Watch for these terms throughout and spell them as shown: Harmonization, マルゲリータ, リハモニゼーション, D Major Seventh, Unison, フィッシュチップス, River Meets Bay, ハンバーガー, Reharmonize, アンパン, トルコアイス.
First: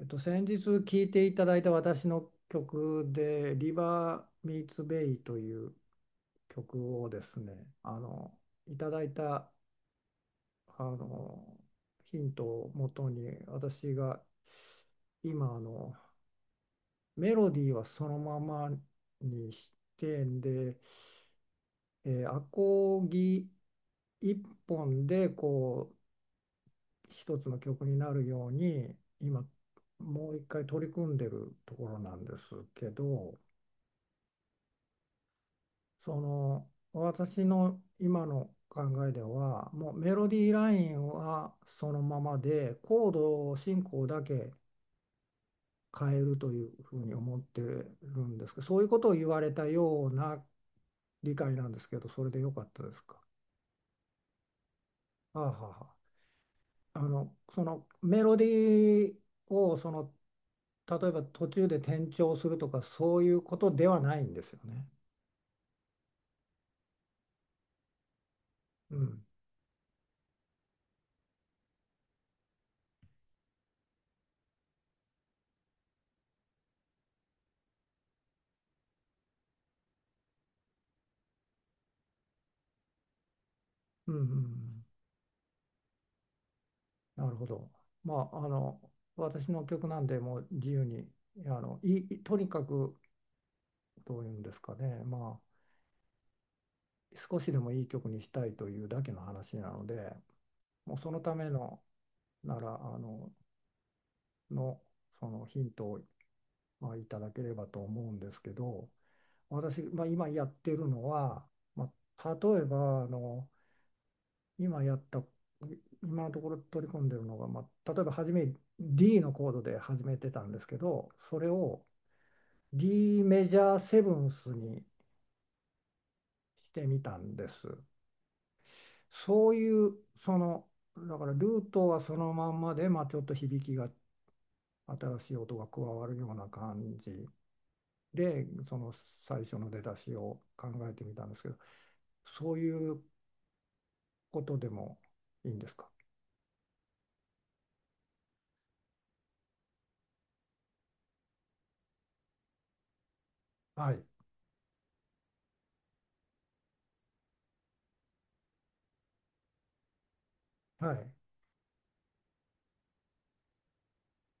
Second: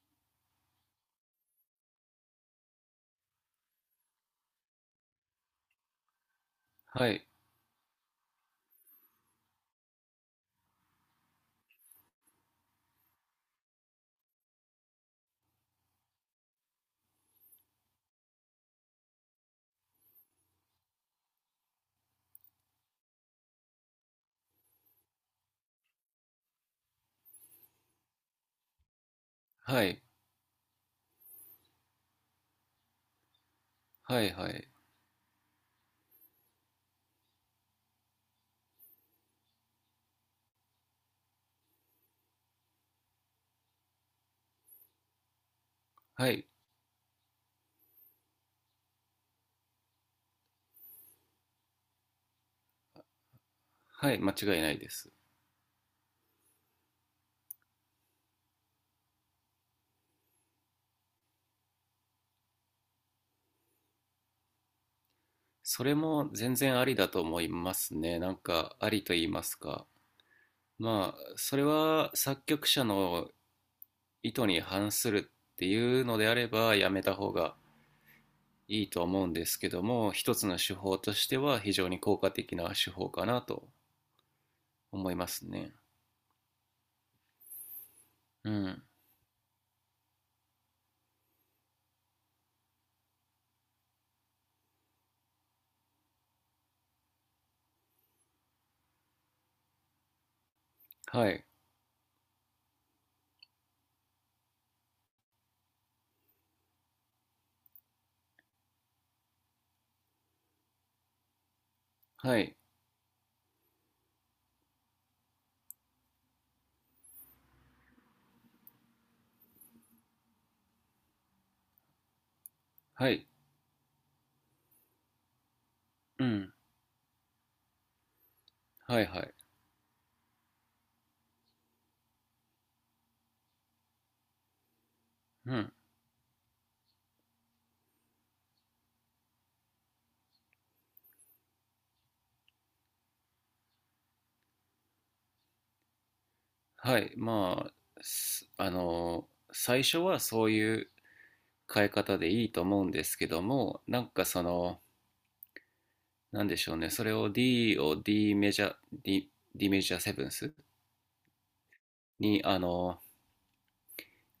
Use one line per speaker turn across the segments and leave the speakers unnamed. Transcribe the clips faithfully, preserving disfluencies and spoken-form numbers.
えっと、先日聴いていただいた私の曲で「リバー・ミーツ・ベイ」という曲を
は
で
い、
すねあのいただいたあのヒントをもとに私が今あのメロディーはそのままにしてんで、えーアコギ一本でこう一つの曲になるように今
はい、
もう一回取り組んでるところなんですけど。
はい、はい、
その私の今の考えではもうメロディーラインはそのままでコード進行だけ変え
は
る
い、
というふうに思ってるんですけど、そういうことを言われたような理解なんですけど、それでよかったですか？
はい、間違いないです。
あはは。あのそのメロディーをその例えば途中で転調するとかそういうことではないんですよね？
それも全然ありだと思いますね。なんか、あ
う
りと
ん。
言いますか。まあ、それは作曲者の意図に反するっていうのであれば、やめた方がいいと思うんですけども、一つの手法としては非常に効果的な手法かなと
うんうんうん。
思いますね。
なるほど。まあ、あ
う
の、
ん、
私の曲なんで、もう自由に、あの、いい、とにかく、どういうんですかね、まあ、少しでもいい曲にしたいというだけの話なので、もうその
は
た
い、
めの、なら、あの、の、そのヒントを、まあ、いただければと思うんですけど、私、まあ、今やってるのは、まあ、
はい、
例えば、あの、今やった、今のところ取り込んでるのが、まあ、例えば初め D のコードで始めてたんですけど、それを、
は
D
い、
メジャーセブンスに
うん、
してみたんです。
はい、はい、
そういうそのだからルートはそのまんまで、まあ、ちょっと響きが新しい
う
音が
ん、
加わるような感じで、その最初の出だしを考えてみたんですけど、そういうことでもいいんですか？
はい、まあ、すあの、最初はそういう変え方でいいと思うんですけども、
は
な
い
んかその、なんでしょうね、それを D を D メジャー、D, D メジャーセブンス
はい。
にあの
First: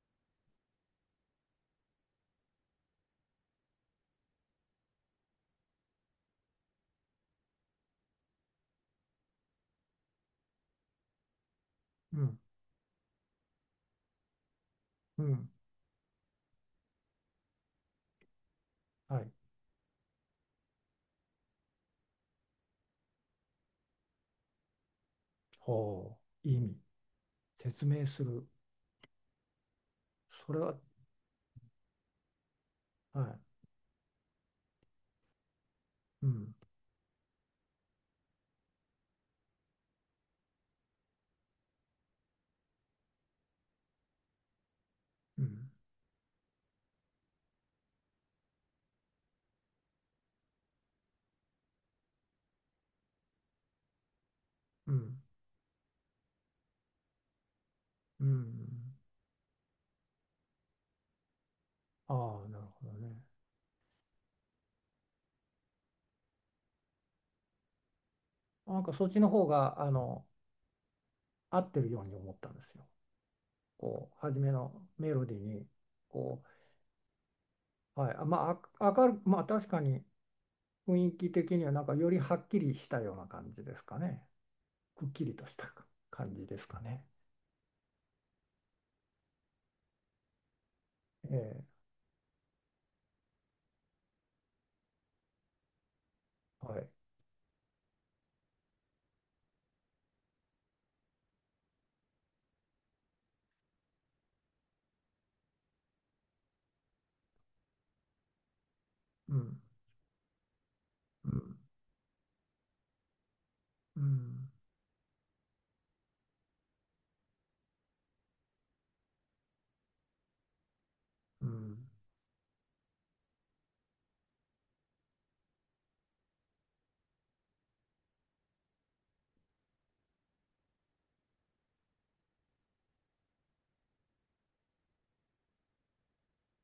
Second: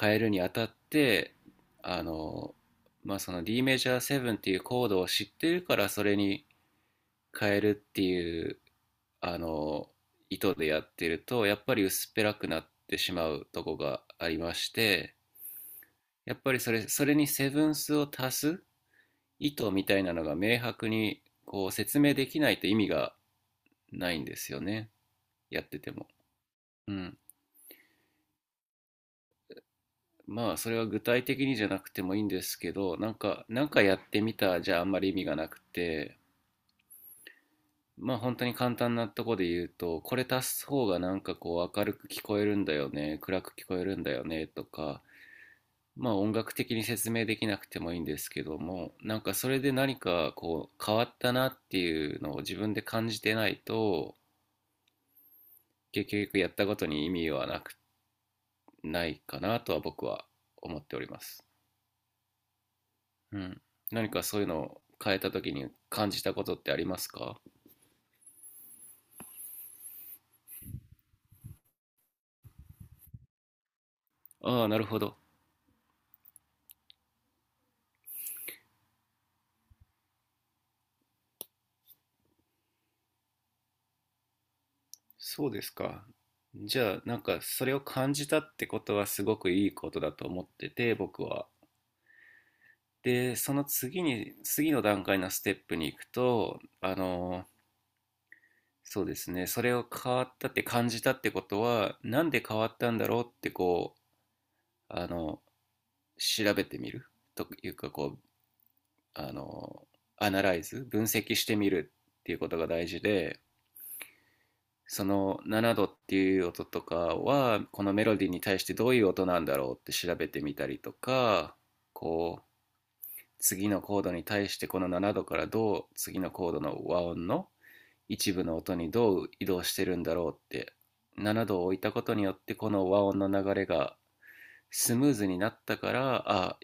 変えるにあたって、あの、まあ、その D メジャーセブンっていうコードを知ってるからそれに変えるっていうあの意図でやってるとやっぱり薄っ
う
ぺら
ん
くなってしまうとこがありまして、
うん。
やっぱりそれそれにセブンスを足す
はい。
意図みたいなのが明白にこう説明できないと意味がないんですよね、やってても。
ほう。意味
うん、
説明する。そ
まあ
れ
そ
は。
れは具体的にじゃなくてもいいんですけど、なん
はい。
かなんかやってみたじゃあんまり意味がなくて、
うん
まあ本当に簡単なとこで言うとこれ足す方がなんかこう明るく聞こえるんだよね、暗く聞こえるんだよねとか、
うん
まあ音楽的に説明できなくてもいいんですけども、なんかそれで何かこう変わったなっていうのを自分で感じてないと、
うん
結局やったことに意味はなく
うん。
ないかなとは僕は思っております。
ああ、なるほどね。
うん。何かそういうのを変えた時に感じたことってありますか？
なんかそっちの方があの合ってるように思ったんですよ。こう初め
ああ、
の
なるほ
メ
ど。
ロディーに。こう、はい、あまああ明るまあ確かに雰囲気的にはなんかよりはっきりしたような感じですかね。くっきりと
そう
し
です
た
か。
感じですか
じゃあ、
ね。
なんかそれを感じたってことはすごくいいことだと思ってて、僕は。
ええ、
で、その次に、次の段階のステップに行くと、
はい。
あの、そうですね、それを変わったって感じたってことは、なんで変わったんだろうってこう、あの、調べてみるというか、こう、あ
うん。
の、アナライズ、分
う
析して
ん。
みるっていうことが大事で、
うん。
そのななどっていう音とかはこのメロディーに対してどういう音なんだろうって調べてみたりと
う
か、
ん。
こう次のコードに対してこのななどからどう次のコードの和音の一部の音にどう移動してるんだろうって、ななどを置いたことによってこの和音の流れがスムーズになったから、あ、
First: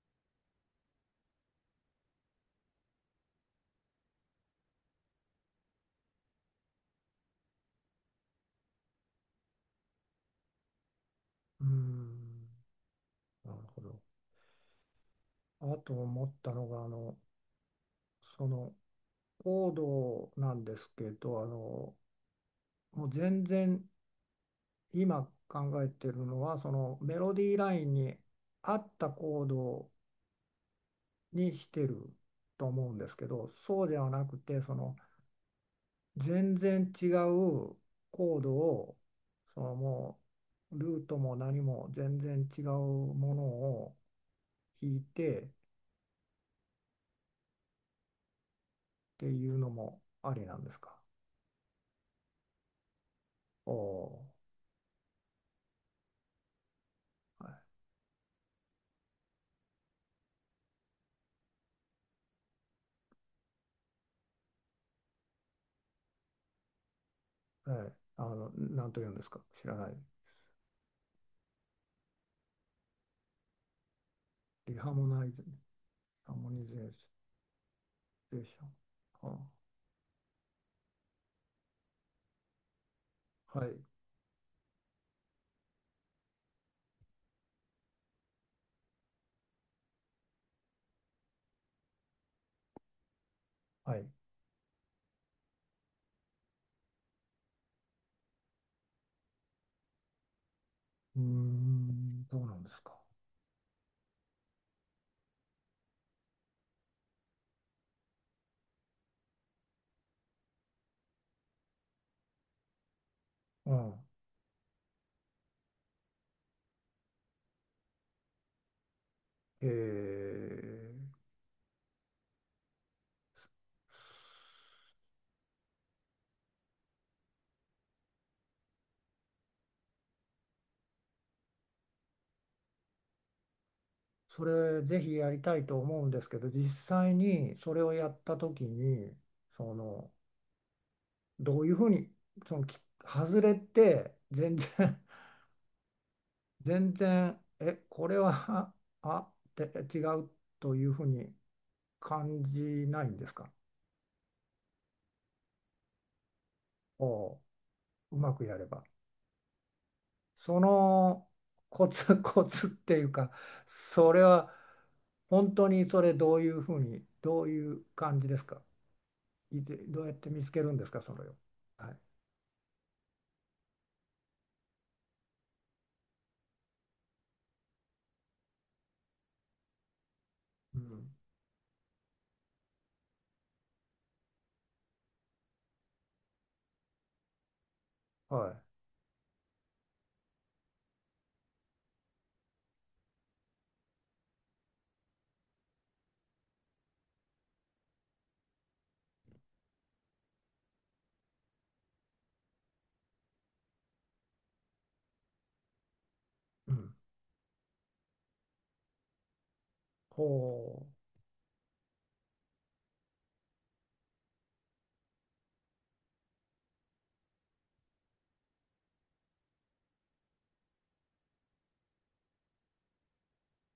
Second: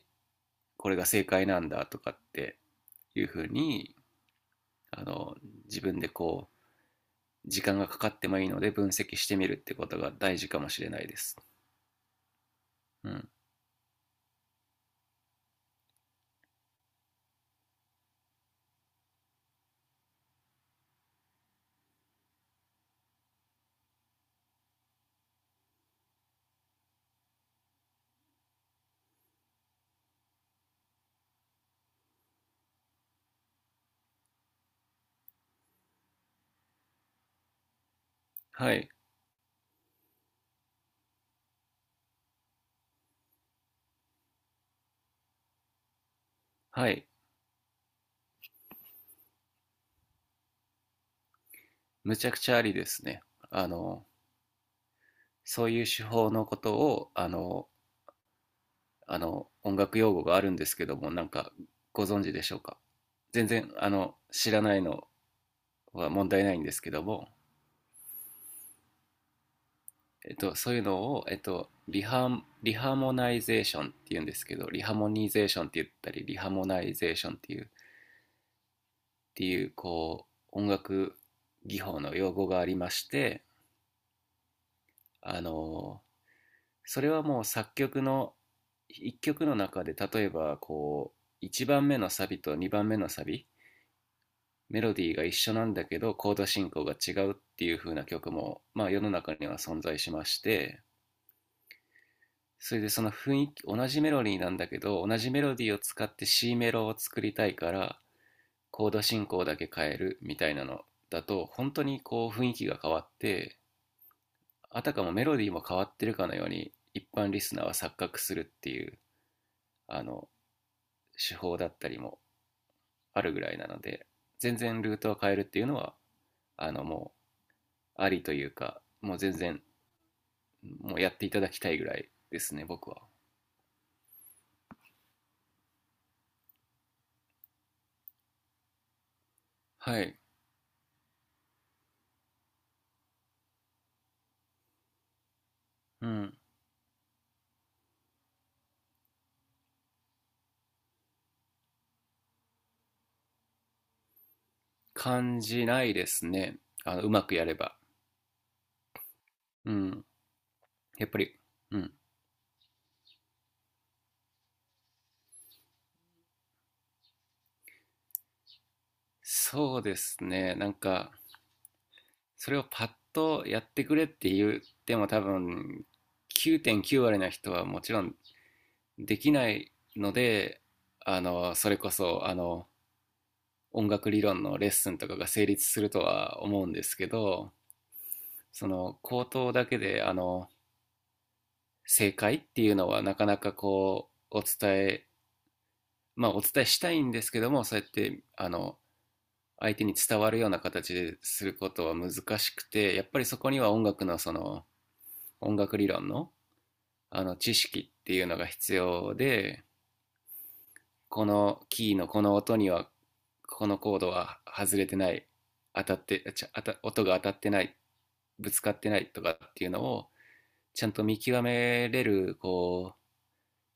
これが正解なんだとかっていうふうに、あの自分でこう時間がかかってもいいので分析してみるってことが大事かもしれないです。
うん、
うん。
なるほど。あと思ったのがあのそのコードなんですけど、あのもう全然今考えてるのはそのメロディーラインに合ったコードにしてると思うんですけど、そうではなくて、その全然違うコード
はい。
をそのもうルートも何も全然違うものを弾いてっ
はい。
ていうのもありなんですか？
むちゃくちゃありですね。あ
お
の、
お
そういう手法のことを、あ
ー、はい、
の、あの、音楽用語があるんですけども、なんか、ご存知でしょうか。全然、あの、知らないのは問題ないんですけども、
はい。あの、なんと言うんですか？知らない。
えっと、そういうのを、えっと、リハ、リハモナイゼーションっていうんですけど、
リ
リ
ハ
ハ
モ
モ
ナ
ニ
イズ、
ゼーションって言ったり、
ハー
リ
モ
ハ
ニ
モ
ゼ
ナ
ー
イ
シ
ゼーションっていう、っ
ョン。は
ていう、こう、音楽技法の用語がありまして、
あ、はい、
あの、それはもう作曲の一曲の中で例えばこういちばんめのサビとにばんめのサビ、
はい。
メロディーが一緒なんだけどコード進行が違うっていう風な曲も、まあ、世の中には存在しまして、
うーん、どうなんで
そ
す
れで
か。
その雰囲気、同じメロディーなんだけど同じメロディーを使って C メロを作りたいからコード進行だけ変えるみたいなのだと本当にこう雰囲気が変わって、
うん。
あたかもメロディーも変わってるかのように一般リスナーは錯覚するっていう、
え
あの
ー、
手法だったりもあるぐらいなので、全然ルートを変えるっていうのはあの、もうありというか、もう全然もうやっていただきたいぐらいですね僕は。
それぜひやりたいと思うんですけど、実際にそれをやった時に、そ
は
の、
い、
どういうふうに、その、き外れて、全然、
うん、
全然、え、これは、あ、あって違うというふうに感じないんですか？
感じないですね、あのうま
お
く
う、
やれば。
うまくやれば。
うん、
そ
やっぱ
の
り。う
コ
ん、
ツ コツっていうか、それは本当にそれどういうふうに、どういう感じですか？いて、
そうで
どうやっ
す
て見つ
ね、
け
なん
るんですか、
か、
それを？はい。
それをパッとやってくれって言っても多分きゅうてんきゅうわり割な人はもちろんできないので、
うん。
あのそれこそあの音楽理論のレッスンとかが成立するとは思うんですけど、
は
その口頭だけであの正解っていうのはなかなかこうお伝えまあお伝えしたいんですけども、そうやってあの相手に伝わるような形ですることは難しくて、やっぱりそこには音楽のその音楽理論の
い。うん。
あの知識っていうのが必要で、
ほ
このキーのこの音にはこのコードは外れてない、当たってちゃ当た音が当たってない、ぶつかってないとかっていうのをちゃんと見極めれるこう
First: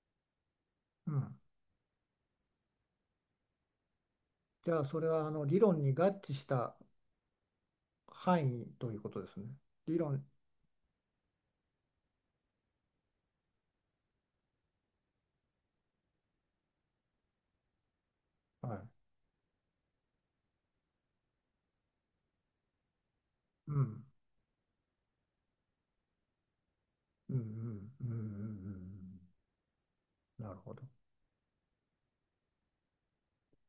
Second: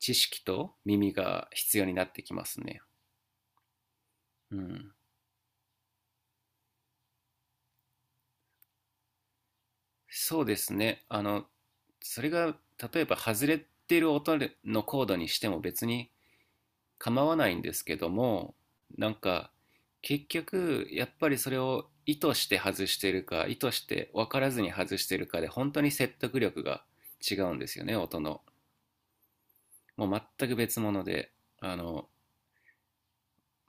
知識と
う。
耳
うん。
が必要になってきますね。う
じゃあ、
ん、
それはあの理論に合致した範囲ということですね。理論。
そうですね、あのそれが例えば外れてる音のコードにしても別に構わないんですけども、
はい。
なんか結局やっぱりそれを意図して外してるか意
う
図し
ん。
て分からずに外してるかで本当に説得力が
う
違
んうんうん
うんですよね、
うんうん
音
う
の。
ん
もう
うん。
全
な
く
るほ
別
ど。
物で、あの、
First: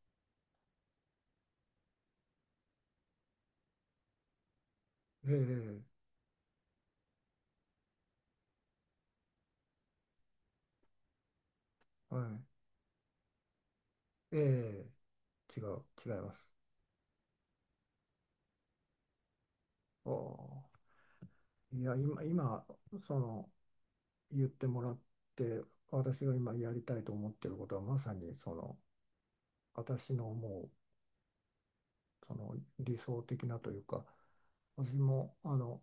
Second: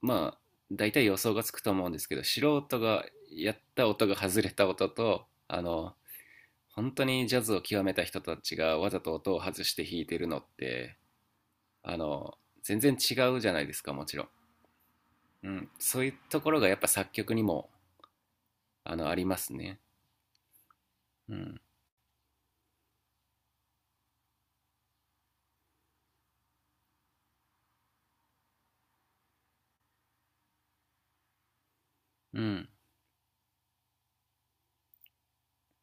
まあ大体予想がつくと思うんですけど、素人がやった音が外れた音と、
え
あ
え、
の本当にジャズを極めた人たちがわざと音を外して弾いてるのって、あの
は
全然違うじゃないですかもちろん、
い。え
う
え、違
ん、
う、
そうい
違い
う
ま
と
す。
ころがやっぱ作曲にもあのありますね。
おー。
うん、
いや、今、今、その、言ってもらって、私が今やりたいと思ってることは、まさに、その、私の思う、そ
う
の、
ん、
理想的なというか、私も、あの、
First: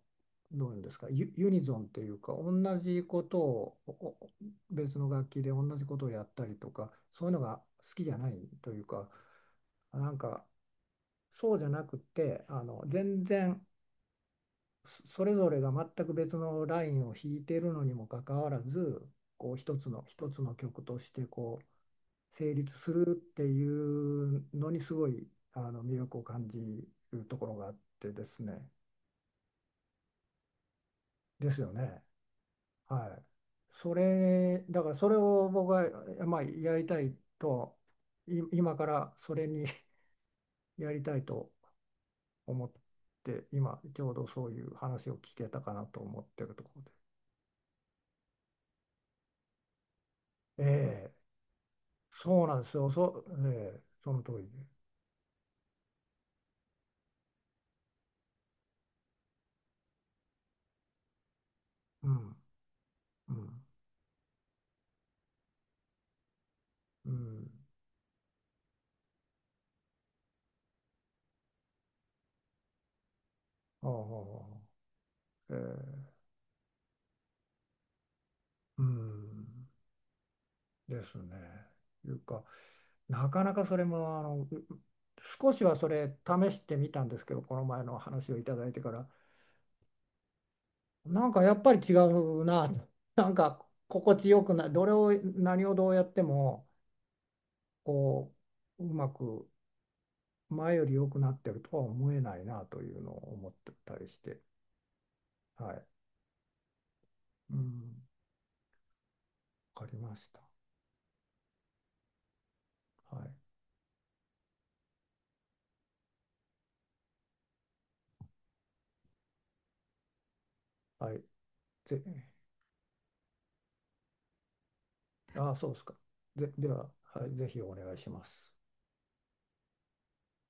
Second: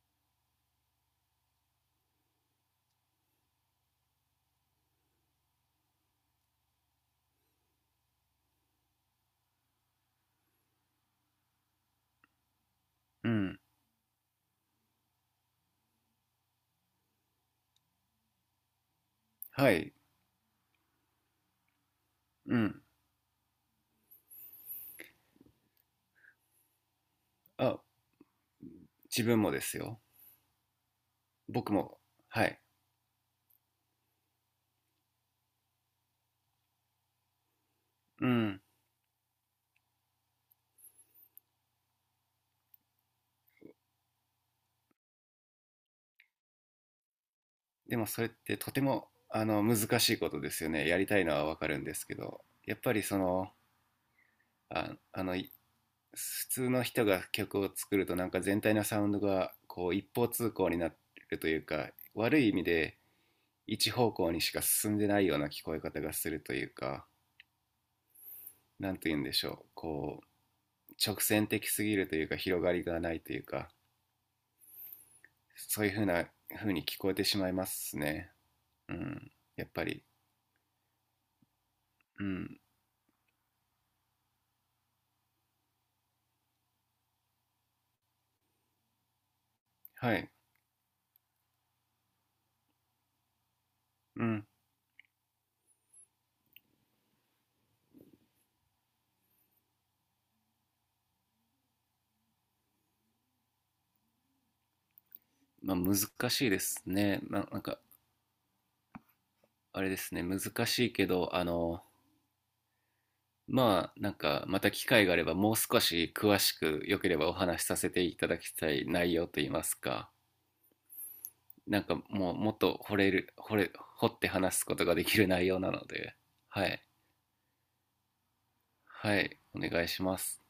どういうんですか、ユ、ユニゾンっていうか、同じことを、おお別の楽器で同じことをやったりとか、そういうのが好きじゃないというか、なんか、そうじゃなくて、あの、全
うん、
然、そそれぞれが全く別のラインを弾いているのにもかかわらず、こう
は
一つ
い、
の一つの曲としてこう成
う
立
ん、
するっていうのにすごいあの魅力を感じるところが
あ、
あってですね。
自分もですよ、
ですよ
僕も、
ね。
はい、
はい。それだからそれを僕は、まあ、やりたいと
う
い
ん。
今からそれに やりたいと思って、今ちょうどそういう話を聞けたかなと思ってるところで。
でもそれってとてもあの難しいことですよね、やり
ええ、
たいのはわかるんですけど、
そうなんです
やっ
よ。
ぱり
そ
そ
う、
の、
ええ、その通りで。
ああのい普通の人が曲を作るとなんか全体のサウンドがこう一方通行になるというか、
うん、
悪い意味で
うん、
一方向にしか進んでないような聞こえ方がするというか、
うん。
なんて言うんでしょう、こう直線的すぎるというか、広がりがないというか、
ああ、え
そういうふう
え、
な風に聞こえてしまいますね。
う
うん、や
ん、
っぱり。
ですね。いう
う
か、
ん、
なかなかそれも、あの、うう少しはそれ試してみたんですけど、この前の話をいただいてから、
はい、
なんかやっぱり違うな、なんか心
う
地よ
ん、
くない、どれを、何をどうやっても、こう、うまく前より良くなってるとは思えないなというのを思ってたりして、は
まあ
い。
難しいですね、まあ、
う
なんか、
ん、
あ
わか
れで
りま
すね、
し
難
た。
しいけど、あの、
はい。
まあ、なんか、また機会があれば、もう少し詳しく、よければお話しさせていただきたい内容といいますか、
はい。
なんか
ぜ、
もう、もっと掘れる、掘れ、掘って話すことができる内
ああ、
容
そ
な
うです
の
か。
で、
ぜ、
は
で
い、
は、はい、ぜひお願いします。
はい、お願いします。